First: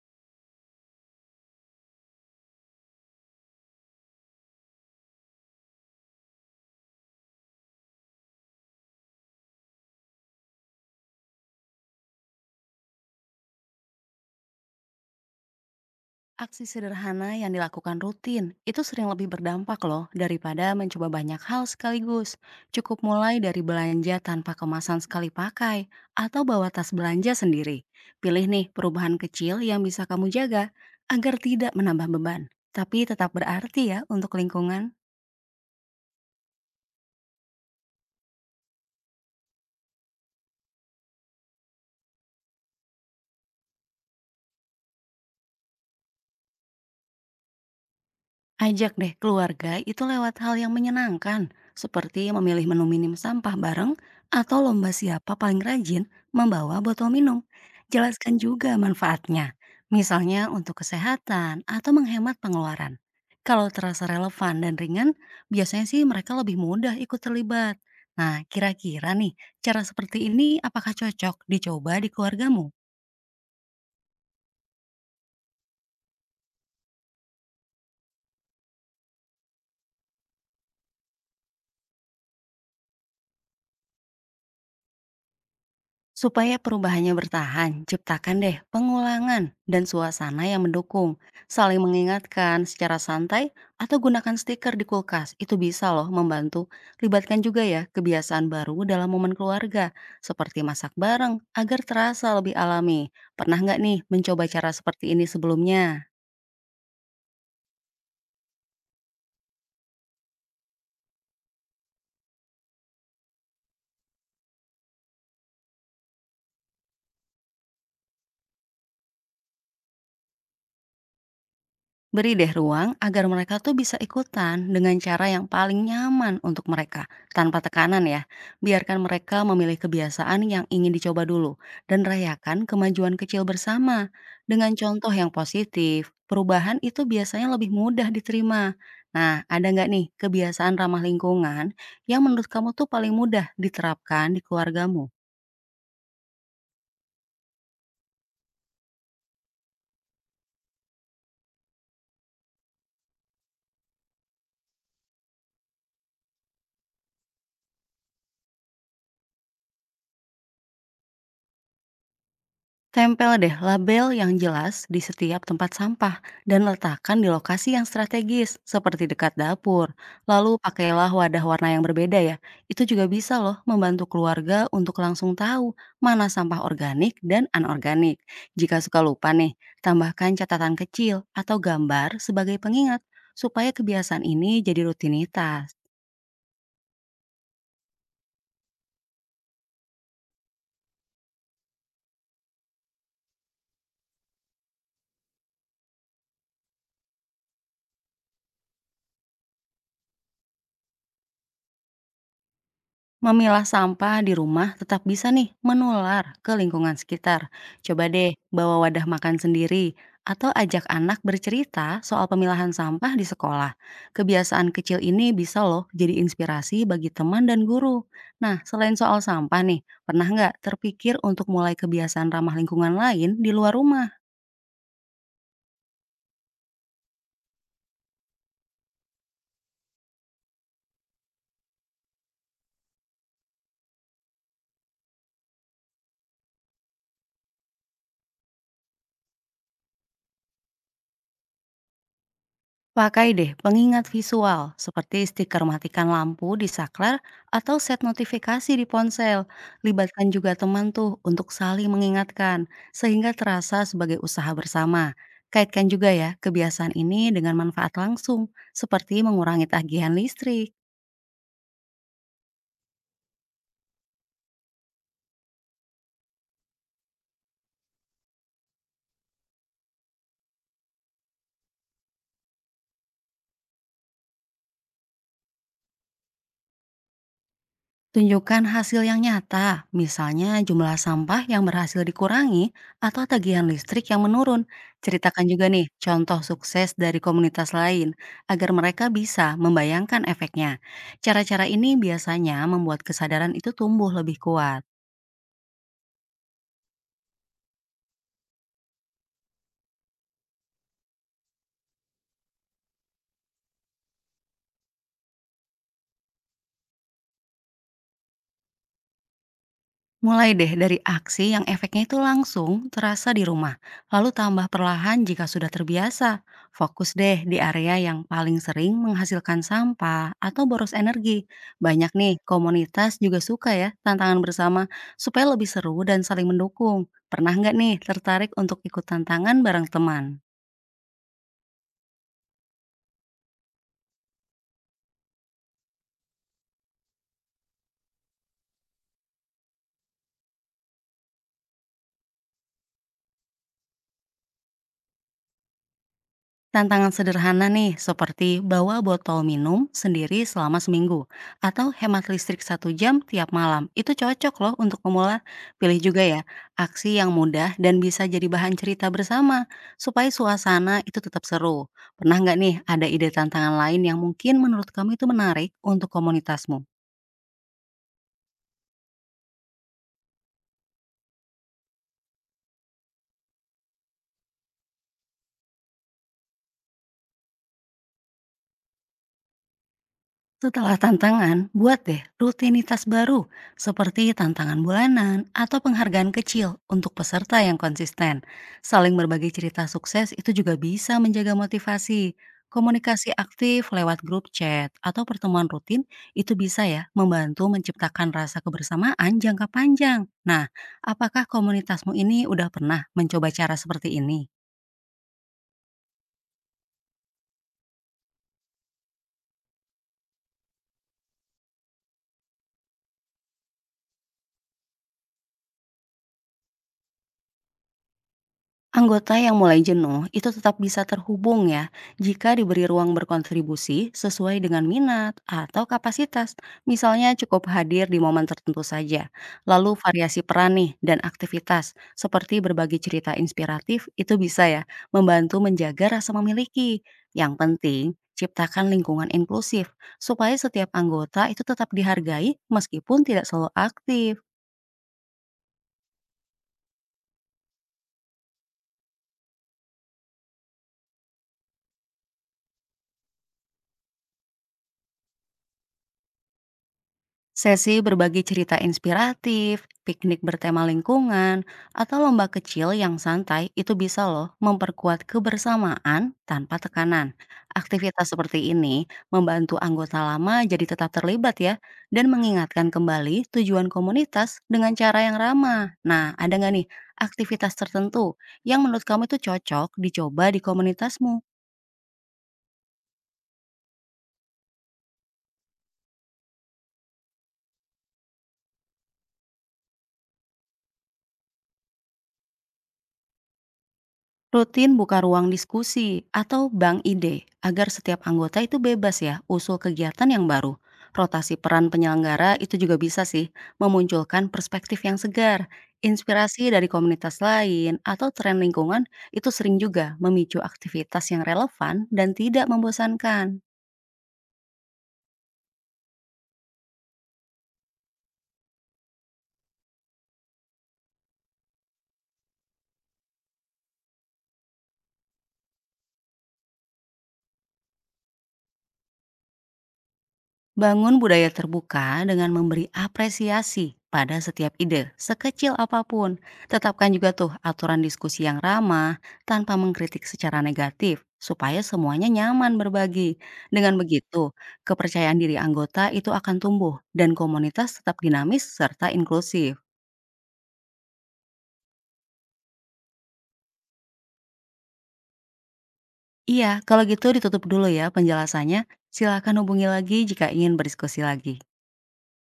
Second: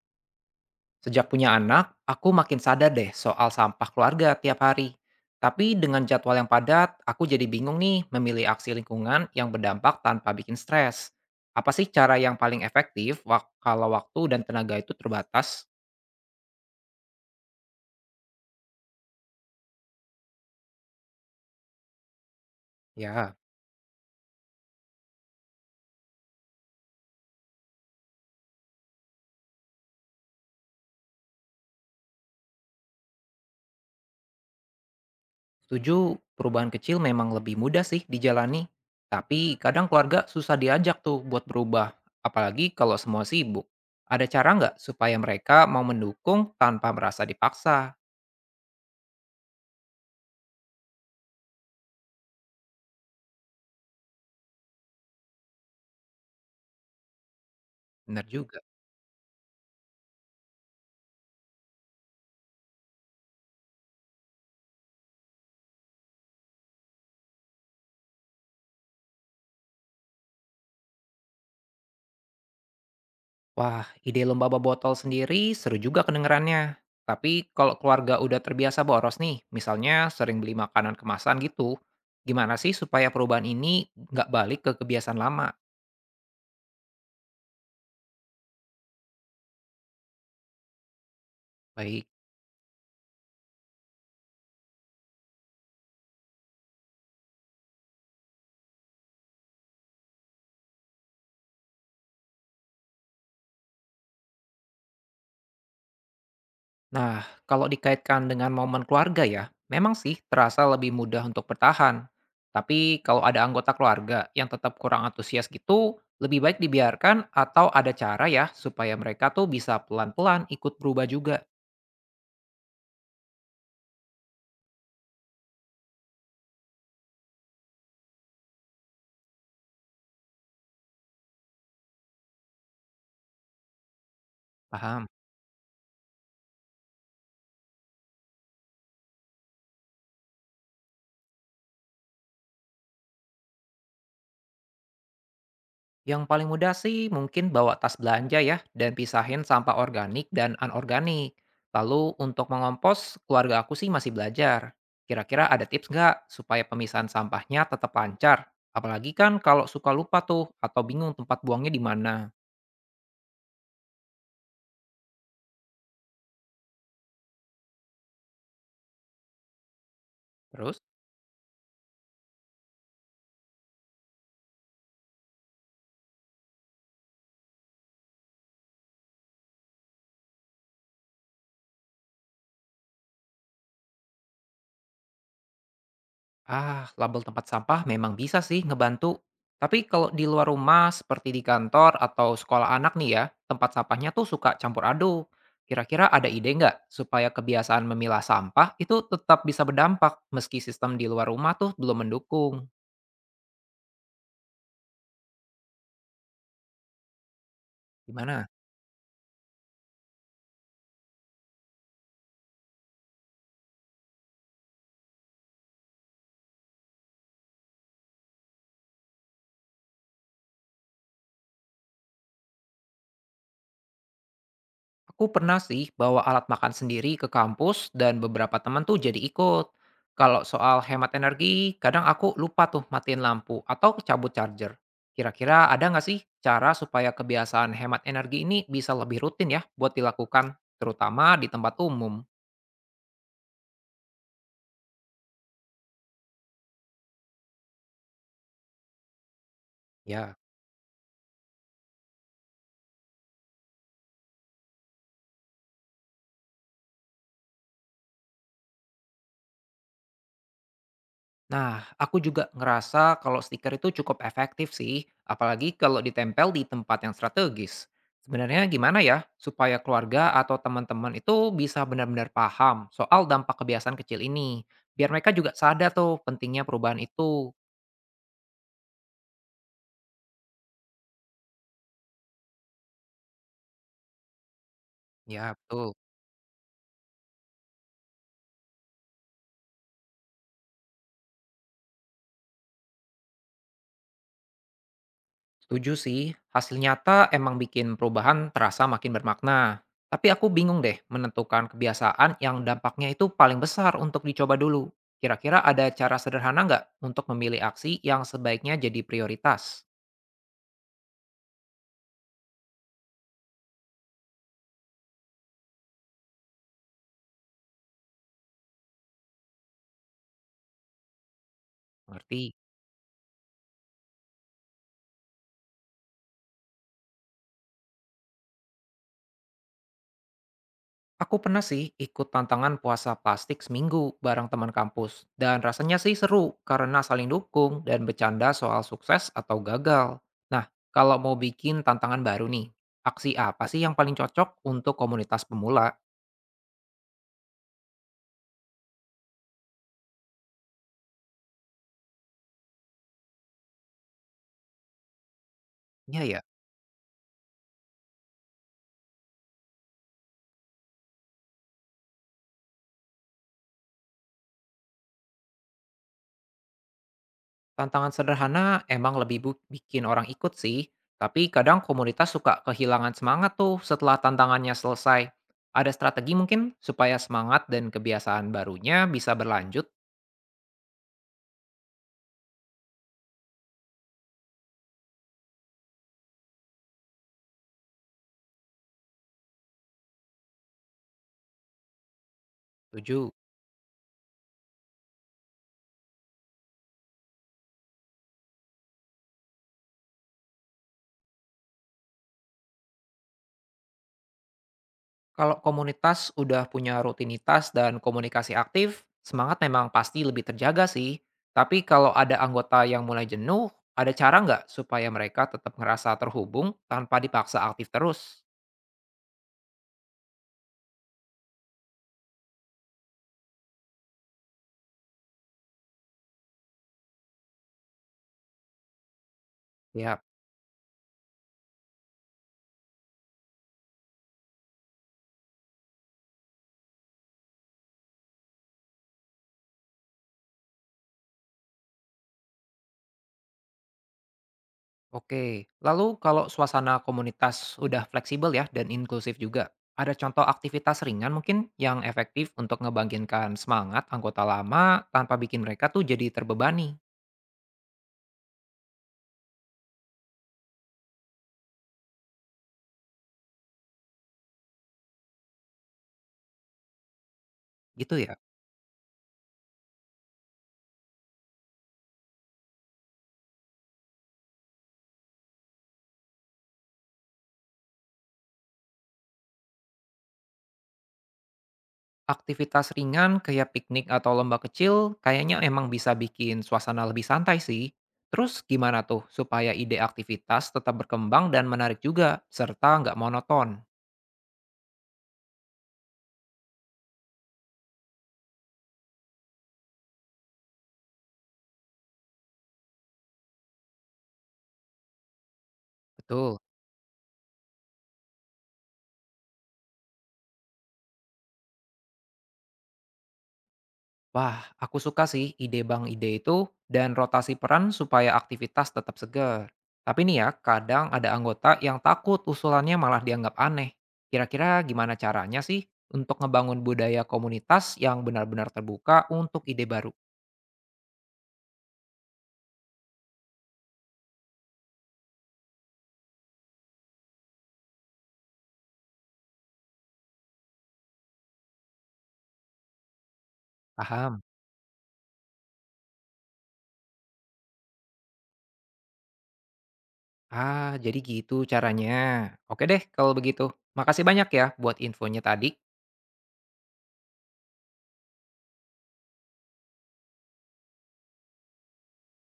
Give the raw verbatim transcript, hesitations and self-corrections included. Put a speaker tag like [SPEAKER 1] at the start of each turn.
[SPEAKER 1] Sejak punya anak, aku makin sadar deh soal sampah keluarga tiap hari. Tapi dengan jadwal yang padat, aku jadi bingung nih memilih aksi lingkungan yang berdampak tanpa bikin stres. Apa sih cara yang paling efektif wak- kalau waktu dan tenaga itu terbatas?
[SPEAKER 2] Aksi sederhana yang dilakukan rutin itu sering lebih berdampak loh daripada mencoba banyak hal sekaligus. Cukup
[SPEAKER 1] Ya,
[SPEAKER 2] mulai dari belanja tanpa kemasan sekali pakai atau bawa tas belanja sendiri. Pilih nih perubahan kecil yang bisa kamu jaga agar tidak menambah beban, tapi tetap berarti ya untuk lingkungan.
[SPEAKER 1] setuju perubahan kecil memang lebih mudah sih dijalani. Tapi kadang keluarga susah diajak tuh buat berubah, apalagi kalau semua sibuk. Ada cara nggak supaya mereka mau mendukung tanpa merasa dipaksa?
[SPEAKER 2] Ajak deh keluarga itu lewat hal yang menyenangkan, seperti memilih menu minim sampah bareng atau lomba siapa paling rajin membawa botol minum.
[SPEAKER 1] Bener
[SPEAKER 2] Jelaskan
[SPEAKER 1] juga.
[SPEAKER 2] juga manfaatnya, misalnya untuk kesehatan atau menghemat pengeluaran. Kalau terasa relevan dan ringan, biasanya sih mereka lebih mudah ikut terlibat. Nah, kira-kira nih, cara seperti ini apakah cocok dicoba di keluargamu?
[SPEAKER 1] Wah, ide lomba botol sendiri seru juga kedengerannya. Tapi kalau keluarga udah terbiasa boros nih, misalnya sering beli makanan kemasan gitu, gimana sih supaya perubahan ini nggak balik ke kebiasaan lama?
[SPEAKER 2] Supaya perubahannya bertahan, ciptakan deh pengulangan dan suasana yang mendukung. Saling
[SPEAKER 1] Baik.
[SPEAKER 2] mengingatkan secara santai atau gunakan stiker di kulkas. Itu bisa loh membantu. Libatkan juga ya kebiasaan baru dalam momen keluarga, seperti masak bareng agar terasa lebih alami. Pernah nggak nih mencoba cara seperti ini sebelumnya?
[SPEAKER 1] Nah, kalau dikaitkan dengan momen keluarga ya, memang sih terasa lebih mudah untuk bertahan. Tapi kalau ada anggota keluarga yang tetap kurang antusias gitu, lebih baik dibiarkan atau ada cara ya supaya mereka tuh bisa pelan-pelan ikut berubah juga.
[SPEAKER 2] Beri deh ruang agar mereka tuh bisa ikutan dengan cara yang paling nyaman untuk mereka, tanpa tekanan ya. Biarkan mereka memilih kebiasaan yang ingin dicoba dulu, dan rayakan kemajuan kecil bersama. Dengan
[SPEAKER 1] Paham?
[SPEAKER 2] contoh yang positif, perubahan itu biasanya lebih mudah diterima. Nah, ada nggak nih kebiasaan ramah lingkungan yang menurut kamu tuh paling mudah diterapkan di keluargamu?
[SPEAKER 1] Yang paling mudah sih mungkin bawa tas belanja ya dan pisahin sampah organik dan anorganik. Lalu untuk mengompos, keluarga aku sih masih belajar. Kira-kira ada tips nggak supaya pemisahan sampahnya tetap lancar? Apalagi kan kalau suka lupa tuh atau bingung tempat buangnya di mana.
[SPEAKER 2] Tempel deh label yang jelas di setiap tempat sampah dan letakkan di lokasi yang strategis seperti dekat dapur. Lalu
[SPEAKER 1] Terus?
[SPEAKER 2] pakailah wadah warna yang berbeda ya. Itu juga bisa loh membantu keluarga untuk langsung tahu mana sampah organik dan anorganik. Jika suka lupa nih, tambahkan catatan kecil atau gambar sebagai pengingat supaya kebiasaan ini jadi rutinitas.
[SPEAKER 1] Ah, label tempat sampah memang bisa sih ngebantu. Tapi kalau di luar rumah, seperti di kantor atau sekolah anak nih ya, tempat sampahnya tuh suka campur aduk. Kira-kira ada ide nggak supaya kebiasaan memilah sampah itu tetap bisa berdampak meski sistem di luar rumah tuh belum mendukung?
[SPEAKER 2] Memilah sampah di rumah tetap bisa nih menular ke lingkungan sekitar. Coba deh
[SPEAKER 1] Gimana?
[SPEAKER 2] bawa wadah makan sendiri atau ajak anak bercerita soal pemilahan sampah di sekolah. Kebiasaan kecil ini bisa loh jadi inspirasi bagi teman dan guru. Nah, selain soal sampah nih, pernah nggak terpikir untuk mulai kebiasaan ramah lingkungan lain di luar rumah?
[SPEAKER 1] Aku pernah sih bawa alat makan sendiri ke kampus dan beberapa teman tuh jadi ikut. Kalau soal hemat energi, kadang aku lupa tuh matiin lampu atau cabut charger. Kira-kira ada nggak sih cara supaya kebiasaan hemat energi ini bisa lebih rutin ya buat dilakukan, terutama di tempat umum?
[SPEAKER 2] Pakai deh pengingat visual seperti stiker matikan lampu di saklar atau set notifikasi di ponsel. Libatkan
[SPEAKER 1] Ya.
[SPEAKER 2] juga teman tuh untuk saling mengingatkan sehingga terasa sebagai usaha bersama. Kaitkan juga ya kebiasaan ini dengan manfaat langsung seperti mengurangi tagihan listrik.
[SPEAKER 1] Nah, aku juga ngerasa kalau stiker itu cukup efektif sih, apalagi kalau ditempel di tempat yang strategis. Sebenarnya gimana ya supaya keluarga atau teman-teman itu bisa benar-benar paham soal dampak kebiasaan kecil ini, biar mereka juga sadar tuh pentingnya perubahan itu.
[SPEAKER 2] Tunjukkan hasil yang nyata, misalnya jumlah sampah yang berhasil dikurangi atau tagihan listrik yang menurun. Ceritakan
[SPEAKER 1] Ya,
[SPEAKER 2] juga nih
[SPEAKER 1] betul.
[SPEAKER 2] contoh sukses dari komunitas lain agar mereka bisa membayangkan efeknya. Cara-cara ini biasanya membuat kesadaran itu tumbuh lebih kuat.
[SPEAKER 1] Setuju sih, hasil nyata emang bikin perubahan terasa makin bermakna. Tapi aku bingung deh menentukan kebiasaan yang dampaknya itu paling besar untuk dicoba dulu. Kira-kira ada cara sederhana nggak untuk memilih aksi yang sebaiknya jadi prioritas?
[SPEAKER 2] Mulai deh dari aksi yang efeknya itu langsung terasa di rumah, lalu tambah perlahan jika sudah terbiasa. Fokus deh di area yang paling sering menghasilkan sampah atau boros energi. Banyak nih,
[SPEAKER 1] Ngerti?
[SPEAKER 2] komunitas juga suka ya tantangan bersama supaya lebih seru dan saling mendukung. Pernah nggak nih tertarik untuk ikut tantangan bareng teman?
[SPEAKER 1] Aku pernah sih ikut tantangan puasa plastik seminggu bareng teman kampus. Dan rasanya sih seru karena saling dukung dan bercanda soal sukses atau gagal. Nah, kalau mau bikin tantangan baru nih, aksi apa sih yang paling cocok untuk komunitas pemula?
[SPEAKER 2] Tantangan sederhana nih, seperti bawa botol minum sendiri selama seminggu, atau hemat listrik satu jam tiap malam. Itu cocok loh untuk pemula. Pilih juga
[SPEAKER 1] Iya
[SPEAKER 2] ya,
[SPEAKER 1] ya,
[SPEAKER 2] aksi yang mudah dan bisa jadi bahan cerita bersama, supaya suasana itu tetap seru. Pernah nggak nih ada ide tantangan lain yang mungkin menurut kamu itu menarik untuk komunitasmu?
[SPEAKER 1] tantangan sederhana emang lebih bu- bikin orang ikut sih, tapi kadang komunitas suka kehilangan semangat tuh setelah tantangannya selesai. Ada strategi mungkin supaya semangat dan kebiasaan barunya bisa berlanjut?
[SPEAKER 2] Setelah tantangan, buat deh rutinitas baru seperti tantangan bulanan atau penghargaan kecil untuk peserta yang konsisten. Saling berbagi cerita sukses itu juga bisa menjaga motivasi. Komunikasi
[SPEAKER 1] Tujuh.
[SPEAKER 2] aktif lewat grup chat atau pertemuan rutin itu bisa ya membantu menciptakan rasa kebersamaan jangka panjang. Nah, apakah komunitasmu ini udah pernah mencoba cara seperti ini?
[SPEAKER 1] Kalau komunitas udah punya rutinitas dan komunikasi aktif, semangat memang pasti lebih terjaga sih. Tapi kalau ada anggota yang mulai jenuh, ada cara nggak supaya mereka tetap ngerasa terhubung tanpa dipaksa aktif terus?
[SPEAKER 2] Anggota yang mulai jenuh itu tetap bisa terhubung ya jika diberi ruang berkontribusi sesuai dengan minat atau kapasitas. Misalnya cukup hadir di momen tertentu saja. Lalu
[SPEAKER 1] Ya.
[SPEAKER 2] variasi peran nih dan aktivitas seperti berbagi cerita inspiratif itu bisa ya membantu menjaga rasa memiliki. Yang penting ciptakan lingkungan inklusif supaya setiap anggota itu tetap dihargai meskipun tidak selalu aktif.
[SPEAKER 1] Oke, lalu kalau suasana komunitas udah fleksibel ya dan inklusif juga, ada contoh aktivitas ringan mungkin yang efektif untuk ngebangkitkan semangat anggota lama tanpa bikin mereka tuh jadi terbebani,
[SPEAKER 2] Sesi berbagi cerita inspiratif, piknik bertema lingkungan, atau lomba kecil yang santai itu bisa loh memperkuat kebersamaan tanpa tekanan.
[SPEAKER 1] gitu
[SPEAKER 2] Aktivitas
[SPEAKER 1] ya?
[SPEAKER 2] seperti ini membantu anggota lama jadi tetap terlibat ya, dan mengingatkan kembali tujuan komunitas dengan cara yang ramah. Nah, ada nggak nih aktivitas tertentu yang menurut kamu itu cocok dicoba di komunitasmu?
[SPEAKER 1] Aktivitas ringan kayak piknik atau lomba kecil kayaknya emang bisa bikin suasana lebih santai sih. Terus gimana tuh supaya ide aktivitas tetap berkembang dan menarik juga, serta nggak monoton?
[SPEAKER 2] Rutin buka ruang diskusi atau bank ide agar setiap anggota itu bebas ya usul kegiatan yang baru. Rotasi peran penyelenggara itu juga bisa sih memunculkan perspektif yang segar.
[SPEAKER 1] Betul.
[SPEAKER 2] Inspirasi dari komunitas lain atau tren lingkungan itu sering juga memicu aktivitas yang relevan dan tidak membosankan.
[SPEAKER 1] Wah, aku suka sih ide bank ide itu dan rotasi peran supaya aktivitas tetap segar. Tapi nih ya, kadang ada anggota yang takut usulannya malah dianggap aneh. Kira-kira gimana caranya sih untuk ngebangun budaya komunitas yang benar-benar terbuka untuk ide baru?
[SPEAKER 2] Bangun budaya terbuka dengan memberi apresiasi pada setiap ide, sekecil apapun. Tetapkan juga tuh aturan diskusi yang ramah tanpa mengkritik secara negatif, supaya semuanya nyaman berbagi. Dengan
[SPEAKER 1] Paham?
[SPEAKER 2] begitu, kepercayaan diri anggota itu akan tumbuh dan komunitas tetap dinamis serta inklusif.
[SPEAKER 1] Ah, jadi gitu caranya. Oke deh kalau begitu. Makasih banyak ya buat infonya tadi.
[SPEAKER 2] Iya, kalau gitu ditutup dulu ya penjelasannya. Silakan hubungi lagi jika ingin berdiskusi lagi.